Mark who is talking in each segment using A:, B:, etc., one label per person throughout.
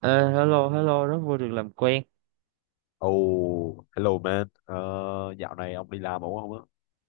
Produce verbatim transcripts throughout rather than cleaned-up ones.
A: Ờ, Hello, hello, rất vui được làm quen.
B: Oh, hello man. Ờ, Dạo này ông đi làm ổn không á?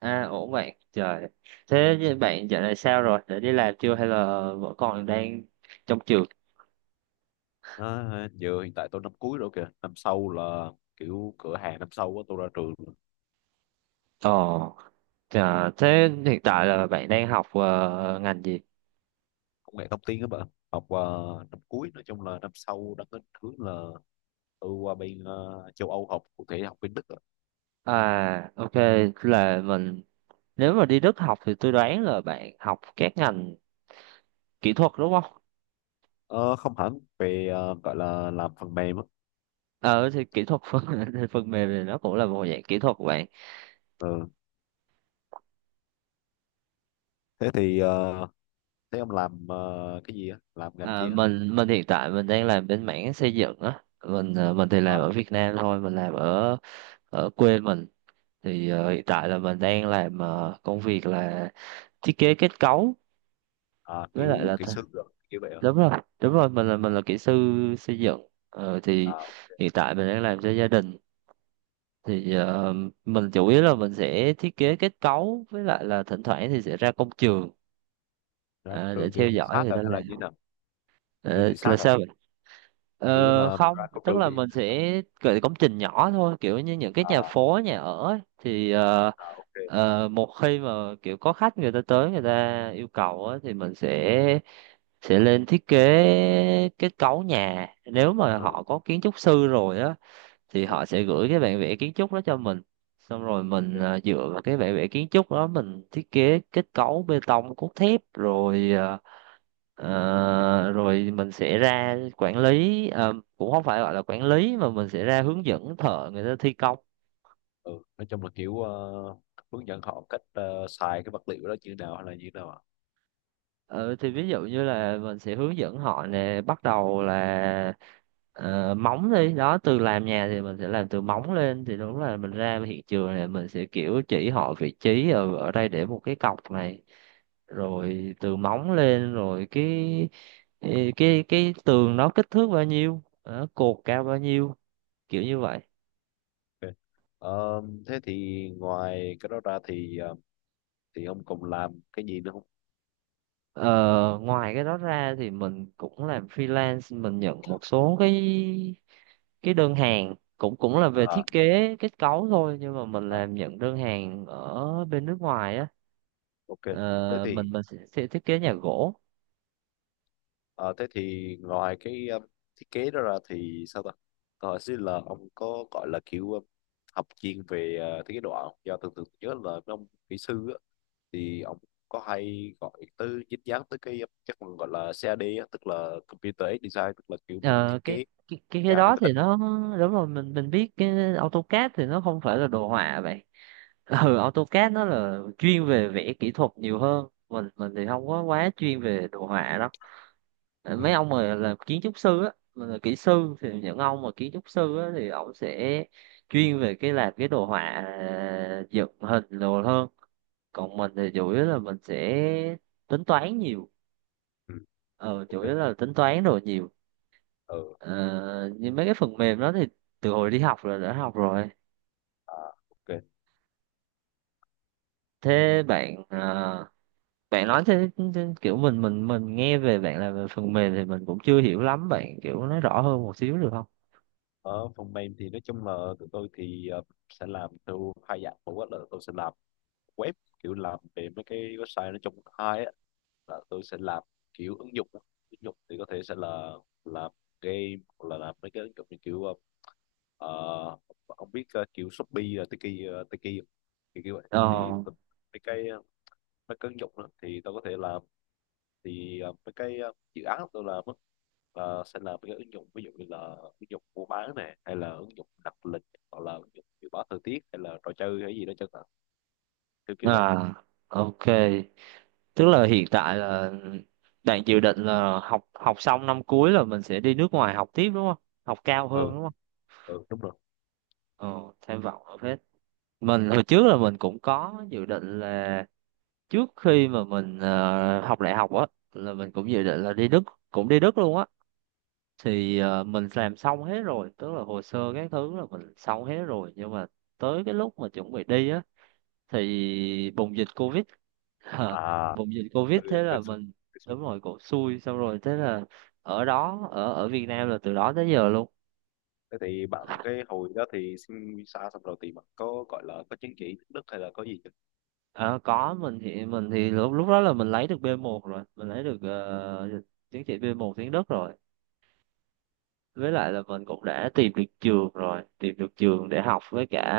A: À, ổn bạn. Trời, thế với bạn dạo này sao rồi? Đã đi làm chưa hay là vẫn còn đang trong trường?
B: À, giờ hiện tại tôi năm cuối rồi kìa. Năm sau là kiểu cửa hàng năm sau á, tôi ra trường
A: Ồ, trời, thế hiện tại là bạn đang học ờ, ngành gì?
B: công nghệ thông tin các bạn. Học ờ, năm cuối nói chung là năm sau đang định hướng là tôi qua bên ờ, châu Âu học, cụ thể học bên Đức á.
A: À, ok, là mình nếu mà đi Đức học thì tôi đoán là bạn học các ngành kỹ thuật đúng không?
B: Ờ, không hẳn, về ờ, gọi là làm phần mềm á.
A: Ờ, thì kỹ thuật phần phần mềm thì nó cũng là một dạng kỹ thuật của bạn.
B: Ừ. Thế thì ờ, thế ông làm ờ, cái gì á? Làm ngành
A: À,
B: chi á?
A: mình mình hiện tại mình đang làm bên mảng xây dựng á, mình ờ, mình thì làm ở
B: À,
A: Việt Nam thôi, mình làm ở ở quê mình. Thì ờ, hiện tại là mình đang làm ờ, công việc là thiết kế kết cấu
B: à,
A: với lại
B: kiểu
A: là
B: kỹ
A: th-
B: sư rồi kiểu vậy á.
A: đúng rồi, đúng rồi, mình là mình là kỹ sư xây dựng. Ờ, thì
B: À, ok.
A: hiện tại mình đang làm cho gia đình. Thì ờ, mình chủ yếu là mình sẽ thiết kế kết cấu, với lại là thỉnh thoảng thì sẽ ra công trường
B: Ra
A: ờ, để
B: trường kiểu
A: theo
B: tự
A: dõi
B: sát
A: người
B: à,
A: ta
B: hay là như thế
A: làm.
B: nào? Kiểu
A: Ờ,
B: tự
A: là
B: sát à?
A: sao?
B: Kiểu
A: Ờ,
B: là mình
A: không,
B: ra có trừ
A: tức là
B: thì
A: mình sẽ gửi công trình nhỏ thôi, kiểu như những cái nhà
B: à,
A: phố, nhà ở ấy. Thì ờ,
B: à ok,
A: ờ, một khi mà kiểu có khách người ta tới người ta yêu cầu á, thì mình sẽ sẽ lên thiết kế kết cấu nhà. Nếu mà
B: ừ,
A: họ có kiến trúc sư rồi á, thì
B: ừ,
A: họ sẽ gửi cái bản vẽ kiến trúc đó cho mình. Xong rồi mình
B: ok,
A: à, dựa vào cái bản vẽ kiến trúc đó mình thiết kế kết cấu bê tông cốt thép rồi. À, ờ, rồi mình sẽ ra quản lý, à, cũng không phải gọi là quản lý mà mình sẽ ra hướng dẫn thợ người ta thi công.
B: ừ. Nói chung là kiểu ờ, hướng dẫn họ cách ờ, xài cái vật liệu đó như nào hay là như nào ạ?
A: Ừ, thì ví dụ như là mình sẽ hướng dẫn họ nè, bắt đầu là ờ, móng đi đó. Từ làm nhà thì mình sẽ làm từ móng lên, thì đúng là mình ra hiện trường này, mình sẽ kiểu chỉ họ vị trí ở, ở đây để một cái cọc này, rồi từ móng lên, rồi cái cái cái, cái tường nó kích thước bao nhiêu đó, cột cao bao nhiêu, kiểu như vậy.
B: Ok. Ờ, thế thì ngoài cái đó ra thì ờ, thì ông còn làm cái gì nữa không?
A: Ờ, ngoài cái đó ra thì mình cũng làm freelance, mình nhận một số cái cái đơn hàng cũng cũng là về thiết
B: À,
A: kế kết cấu thôi, nhưng mà mình
B: à,
A: làm nhận đơn hàng ở bên nước ngoài á.
B: ok. Thế
A: Ờ,
B: thì
A: mình mình sẽ, sẽ thiết kế nhà gỗ.
B: ờ, thế thì ngoài cái ờ, thiết kế đó ra thì sao ta, tôi hỏi xin là ông có gọi là kiểu ờ, học chuyên về ờ, thiết kế đồ họa không? Do thường thường nhớ là mấy ông kỹ sư á, thì ông có hay gọi tới dính dáng tới cái cái phần gọi là cad á, tức là computer aided design, tức là kiểu mình
A: Ờ,
B: thiết kế
A: cái cái cái
B: nhà
A: cái
B: theo
A: đó
B: máy
A: thì
B: tính á.
A: nó đúng rồi, mình mình biết cái AutoCAD thì nó không phải là đồ họa vậy. ừ, AutoCAD nó là chuyên về vẽ kỹ thuật nhiều hơn, mình mình thì không có quá chuyên về đồ họa đâu. Ờ,
B: Ừ.
A: mấy ông mà làm kiến trúc sư á, mà là kỹ sư thì những ông mà kiến trúc sư á thì ông sẽ chuyên về cái làm cái đồ họa à, dựng hình đồ hơn. Còn mình thì chủ yếu là mình sẽ tính toán nhiều,
B: Ừ.
A: ờ chủ yếu
B: Ok.
A: là tính toán đồ nhiều.
B: Ừ.
A: ờ, Như mấy cái phần mềm đó thì từ hồi đi học là đã học rồi.
B: À, ok.
A: Thế bạn à, bạn nói thế, thế kiểu mình mình mình nghe về bạn làm về phần mềm thì mình cũng chưa hiểu lắm, bạn kiểu nói rõ hơn một xíu được không?
B: Ở phần mềm thì nói chung là tụi tôi thì ờ, sẽ làm theo hai dạng. Một á là tôi sẽ làm web, kiểu làm về mấy cái website. Nói chung hai á là tôi sẽ làm kiểu ứng dụng đó. Ứng dụng thì có thể sẽ là làm game hoặc là làm mấy cái ứng dụng như kiểu ờ, ờ, ông biết ờ, kiểu Shopee là Tiki ờ, Tiki không? Thì kiểu vậy thì
A: ờ
B: tôi- mấy cái ờ, mấy cái ứng dụng đó, thì tôi có thể làm. Thì ờ, mấy cái ờ, dự án tôi làm á, là sẽ làm mấy cái ứng dụng ví dụ như là ứng dụng mua bán này, hay là ứng dụng đặt lịch, hoặc là ứng dụng dự báo thời tiết, hay là trò chơi hay gì đó chẳng hạn, kiểu kiểu vậy.
A: À, ok. Tức là hiện tại là bạn dự định là học học xong năm cuối là mình sẽ đi nước ngoài học tiếp đúng không? Học cao
B: Ừ,
A: hơn đúng không?
B: ừ đúng rồi.
A: Ờ, tham vọng ở hết. Mình hồi trước là mình cũng có dự định là trước khi mà mình ờ, học đại học á là mình cũng dự định là đi Đức, cũng đi Đức luôn á. Thì ờ, mình làm xong hết rồi, tức là hồ sơ các thứ là mình xong hết rồi, nhưng mà tới cái lúc mà chuẩn bị đi á thì bùng dịch covid. Ờ,
B: À,
A: bùng dịch covid thế
B: tôi
A: là mình.
B: tôi
A: Đúng rồi, cổ xui, xong rồi thế là ở đó, ở ở Việt Nam là từ đó tới giờ luôn.
B: thế thì bạn cái hồi đó thì xin visa xong rồi thì bạn có gọi là có chứng chỉ tiếng Đức hay là có gì chưa?
A: Ờ, có, mình thì mình thì lúc lúc đó là mình lấy được bê một rồi, mình lấy được ờ, chứng chỉ bê một tiếng Đức rồi, với lại là mình cũng đã tìm được trường rồi, tìm được trường để học, với cả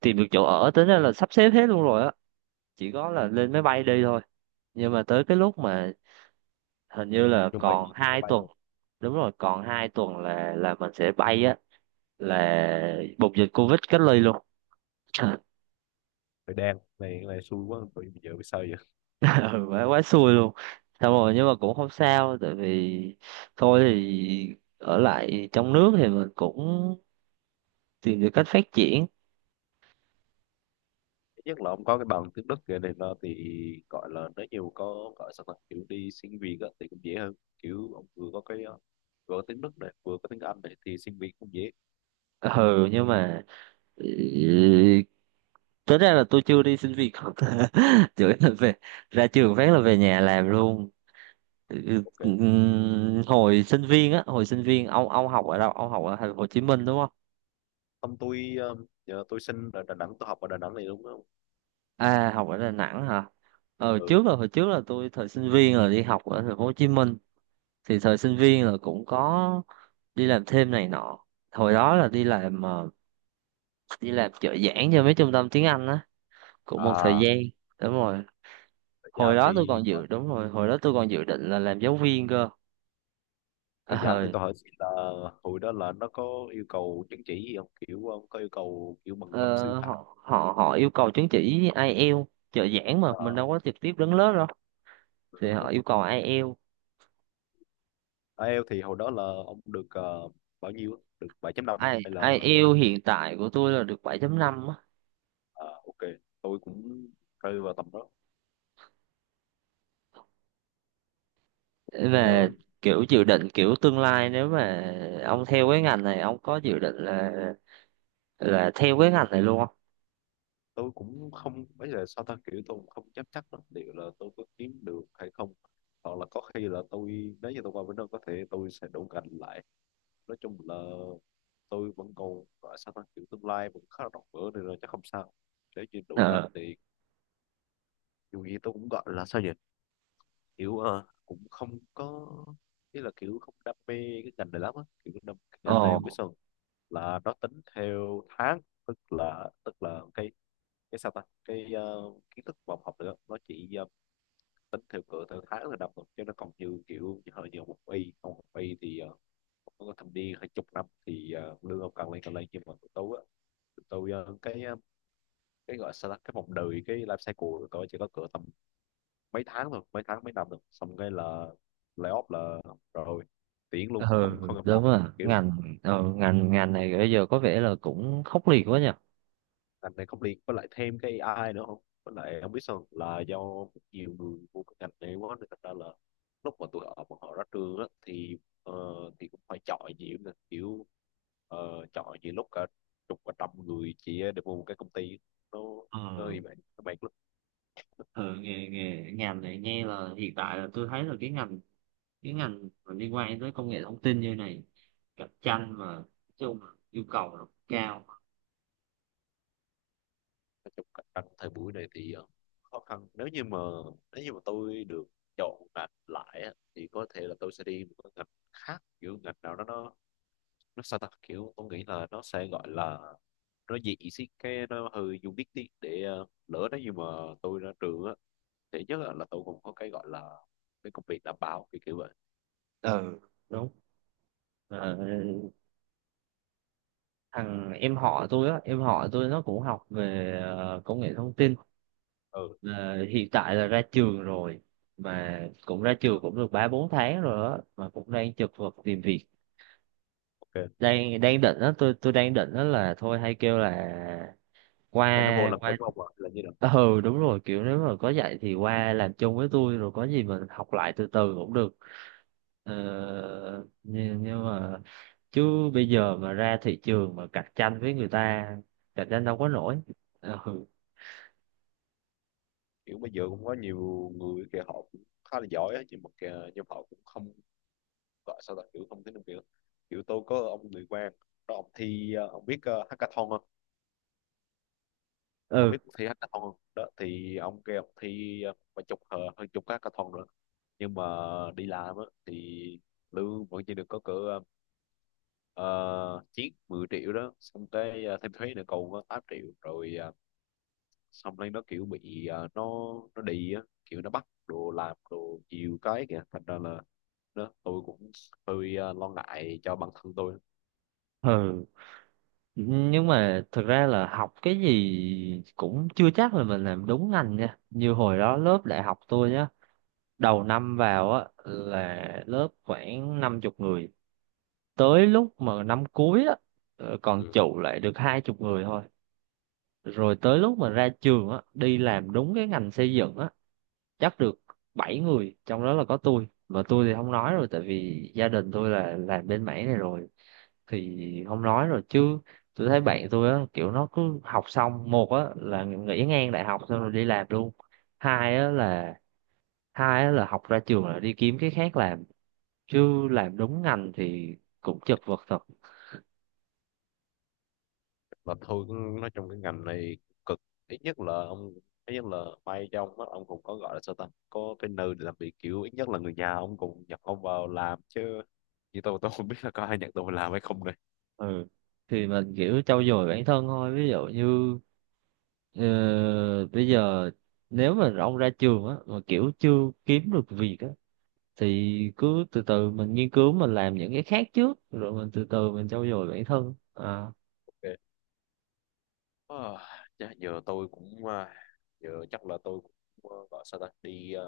A: tìm được chỗ ở, tính ra là sắp xếp hết luôn rồi á, chỉ có là lên máy bay đi thôi. Nhưng mà tới cái lúc mà hình như là
B: Chuẩn bị
A: còn
B: gì thì máy
A: hai
B: bay
A: tuần
B: rồi.
A: đúng rồi, còn hai tuần là là mình sẽ bay á, là bùng dịch covid, cách ly luôn.
B: Thời đen này này xui quá, bây giờ biết sao vậy.
A: ừ, quá quá xui luôn, xong rồi nhưng mà cũng không sao tại vì thôi thì ở lại trong nước thì mình cũng tìm được cách phát triển.
B: Thứ nhất là ông có cái bằng tiếng Đức kia này nó thì gọi là nếu nhiều có gọi sao ta kiểu đi xin việc á, thì cũng dễ hơn, kiểu ông vừa có cái ờ, vừa có tiếng Đức này vừa có tiếng Anh này thì xin việc cũng dễ.
A: Ừ, nhưng mà ừ, tính ra là tôi chưa đi xin việc. chửi là về, ra trường phát là về nhà làm luôn. Ừ,
B: Ok,
A: ừm, hồi sinh viên á, hồi sinh viên ông ông học ở đâu, ông học ở thành phố Hồ Chí Minh đúng không?
B: không tôi ờ, giờ tôi sinh ở Đà Nẵng, tôi học ở Đà Nẵng này đúng không?
A: À, học ở Đà Nẵng hả? Ờ
B: Ừ,
A: trước là hồi trước là tôi thời sinh viên là đi học ở thành phố Hồ Chí Minh, thì thời sinh viên là cũng có đi làm thêm này nọ, hồi đó là đi làm ờ, đi làm trợ giảng cho mấy trung tâm tiếng Anh á, cũng một thời
B: à
A: gian. Đúng rồi
B: giá
A: hồi đó tôi
B: thì
A: còn
B: ờ,
A: dự đúng rồi, hồi đó tôi còn dự định là làm giáo viên cơ.
B: rồi giảng
A: ờ
B: thì tôi hỏi xin là hồi đó là nó có yêu cầu chứng chỉ gì không, kiểu ông có yêu cầu kiểu bằng cấp sư
A: Ờ,
B: phạm
A: họ họ họ yêu cầu chứng chỉ ai eo. Trợ giảng mà mình
B: à,
A: đâu có trực tiếp đứng lớp đâu, thì họ yêu cầu ai eo.
B: ai eo thì hồi đó là ông được ờ, bao nhiêu á? Được bảy chấm năm không?
A: Ai?
B: Hay là
A: IELTS hiện tại của tôi là được bảy chấm năm á.
B: à, ok, tôi cũng rơi vào tầm đó. Ờ,
A: Về kiểu dự định kiểu tương lai, nếu mà ông theo cái ngành này ông có dự định là là theo cái ngành này luôn không?
B: tôi cũng không, bây giờ sao ta kiểu tôi cũng không dám chắc lắm liệu là tôi có kiếm được hay không, hoặc là có khi là tôi nếu như tôi qua bên đó có thể tôi sẽ đổ gành lại. Nói chung là tôi vẫn còn gọi sao ta kiểu tương lai vẫn khá là rộng mở nên là chắc không sao, nếu như đủ cảnh
A: Ờ
B: thì dù gì tôi cũng gọi là sao nhỉ, kiểu ờ, cũng không có ý là kiểu không đam mê cái ngành này lắm á, kiểu đam, cái
A: ồ.
B: ngành này không biết sao là nó tính theo tháng. Tức là tức là cái cái sao ta cái ờ, kiến thức mà ông học được á, nó chỉ ờ, tính theo cỡ theo tháng là đọc thôi chứ nó còn như kiểu hơi nhiều một y không một y, thì ờ, có thâm niên hai chục năm thì ờ, lương ông càng lên càng lên, nhưng mà tôi á tôi ờ, cái ờ, cái gọi sao ta, cái vòng đời, cái life cycle của tôi chỉ có cỡ tầm mấy tháng thôi, mấy tháng mấy năm thôi, xong cái là layoff là rồi tiễn
A: Ừ,
B: luôn, không không gặp lại
A: đúng rồi,
B: kiểu.
A: ngành ờ, ngành ngành này bây giờ có vẻ là cũng khốc liệt quá nhỉ.
B: Ngành này không liên, với lại thêm cái a i nữa, không với lại không biết sao là do nhiều người vô cái ngành này quá nên thành ra là lúc mà tụi họ bọn họ ra trường á thì ờ, thì cũng phải chọi nhiều nè, kiểu ờ, chọi nhiều lúc cả chục và trăm người chỉ để mua một cái công ty. nó nó
A: ờ
B: như vậy các bạn.
A: ừ, nghe nghe ngành này, nghe là hiện tại là tôi thấy là cái ngành cái ngành mà liên quan tới công nghệ thông tin như này, cạnh tranh mà nói chung là yêu cầu nó cao.
B: Nói chung cạnh tranh thời buổi này thì ờ, khó khăn, nếu như mà nếu như mà tôi được chọn ngành lại á, thì có thể là tôi sẽ đi một cái ngành khác, kiểu ngành nào đó nó nó sao ta kiểu tôi nghĩ là nó sẽ gọi là nó dị xí cái nó hơi dùng biết tí, để ờ, lỡ nếu như mà tôi ra trường á thì nhất là là tôi cũng có cái gọi là cái công việc đảm bảo kiểu kiểu vậy.
A: Ừ, đúng. Ờ, thằng em họ tôi á em họ tôi nó cũng học về ờ, công nghệ thông tin.
B: Ừ,
A: Ờ, hiện tại là ra trường rồi, mà cũng ra trường cũng được ba bốn tháng rồi á, mà cũng đang chật vật tìm việc.
B: ok.
A: Đang đang định á, tôi tôi đang định á là thôi hay kêu là
B: Cái nó vô
A: qua
B: làm
A: qua
B: giống ông ạ là như là
A: ờ, ừ, đúng rồi, kiểu nếu mà có dạy thì qua làm chung với tôi, rồi có gì mình học lại từ từ cũng được. ờ, nhưng, nhưng mà chứ bây giờ mà ra thị trường mà cạnh tranh với người ta, cạnh tranh đâu có nổi. Ờ, ừ,
B: kiểu bây giờ cũng có nhiều người kìa họ cũng khá là giỏi á, nhưng mà kìa, nhưng mà họ cũng không gọi sao là kiểu không tính được, kiểu kiểu tôi có ông người quan đó ông thi ờ, ông biết ờ, hackathon không, ông biết
A: ừ,
B: cuộc thi hackathon không, đó thì ông kêu ông thi ờ, vài chục ờ, hơn chục cái hackathon nữa, nhưng mà đi làm á thì lương vẫn chỉ được có cỡ uh, chiếc mười triệu đó, xong cái ờ, thêm thuế nữa còn có tám triệu rồi ờ, xong lên nó kiểu bị ờ, nó nó đi á kiểu nó bắt đồ làm đồ nhiều cái kìa, thành ra là đó tôi cũng hơi ờ, lo ngại cho bản thân tôi.
A: ừ nhưng mà thực ra là học cái gì cũng chưa chắc là mình làm đúng ngành nha. Như hồi đó lớp đại học tôi nhá, đầu năm vào á là lớp khoảng năm chục người, tới lúc mà năm cuối á ờ, còn
B: Ừ.
A: trụ lại được hai chục người thôi. Rồi tới lúc mà ra trường á, đi làm đúng cái ngành xây dựng á, chắc được bảy người, trong đó là có tôi. Mà tôi thì không nói rồi, tại vì gia đình tôi là làm bên mảng này rồi thì không nói rồi. Chứ tôi thấy bạn tôi á, kiểu nó cứ học xong, một á là nghỉ ngang đại học xong rồi đi làm luôn, hai á là hai á là học ra trường là đi kiếm cái khác làm, chứ làm đúng ngành thì cũng chật vật thật.
B: Mà thôi cũng- nói trong cái ngành này cực, ít nhất là ông, ít nhất là may cho ông á, ông cũng có gọi là sao ta có cái nơi để làm việc, kiểu ít nhất là người nhà ông cũng nhận ông vào làm, chứ như tôi tôi không biết là có ai nhận tôi vào làm hay không này.
A: Ừ, thì mình kiểu trau dồi bản thân thôi, ví dụ như ờ, bây giờ nếu mà ông ra trường á mà kiểu chưa kiếm được việc á, thì cứ từ từ mình nghiên cứu, mình làm những cái khác trước, rồi mình từ từ mình trau dồi bản thân à.
B: Okay. À, dạ, giờ tôi cũng à, giờ chắc là tôi cũng à, gọi sao ta đi à,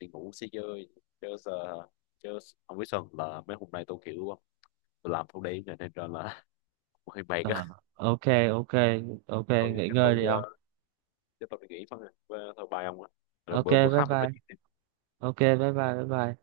B: đi ngủ xí chơi chứ giờ chứ không biết sao là mấy hôm nay tôi kiểu ờ, tôi làm thâu đêm này nên ra là hơi mệt á.
A: À, ok, ok, ok.
B: Thôi
A: Nghỉ
B: chắc
A: ngơi
B: tôi
A: đi
B: à,
A: ông.
B: chắc tôi đi nghỉ thôi. Và thôi bye ông ạ, rồi
A: Ok,
B: bữa bữa
A: bye
B: khác mình
A: bye.
B: nói chuyện.
A: Ok, bye bye. Bye bye.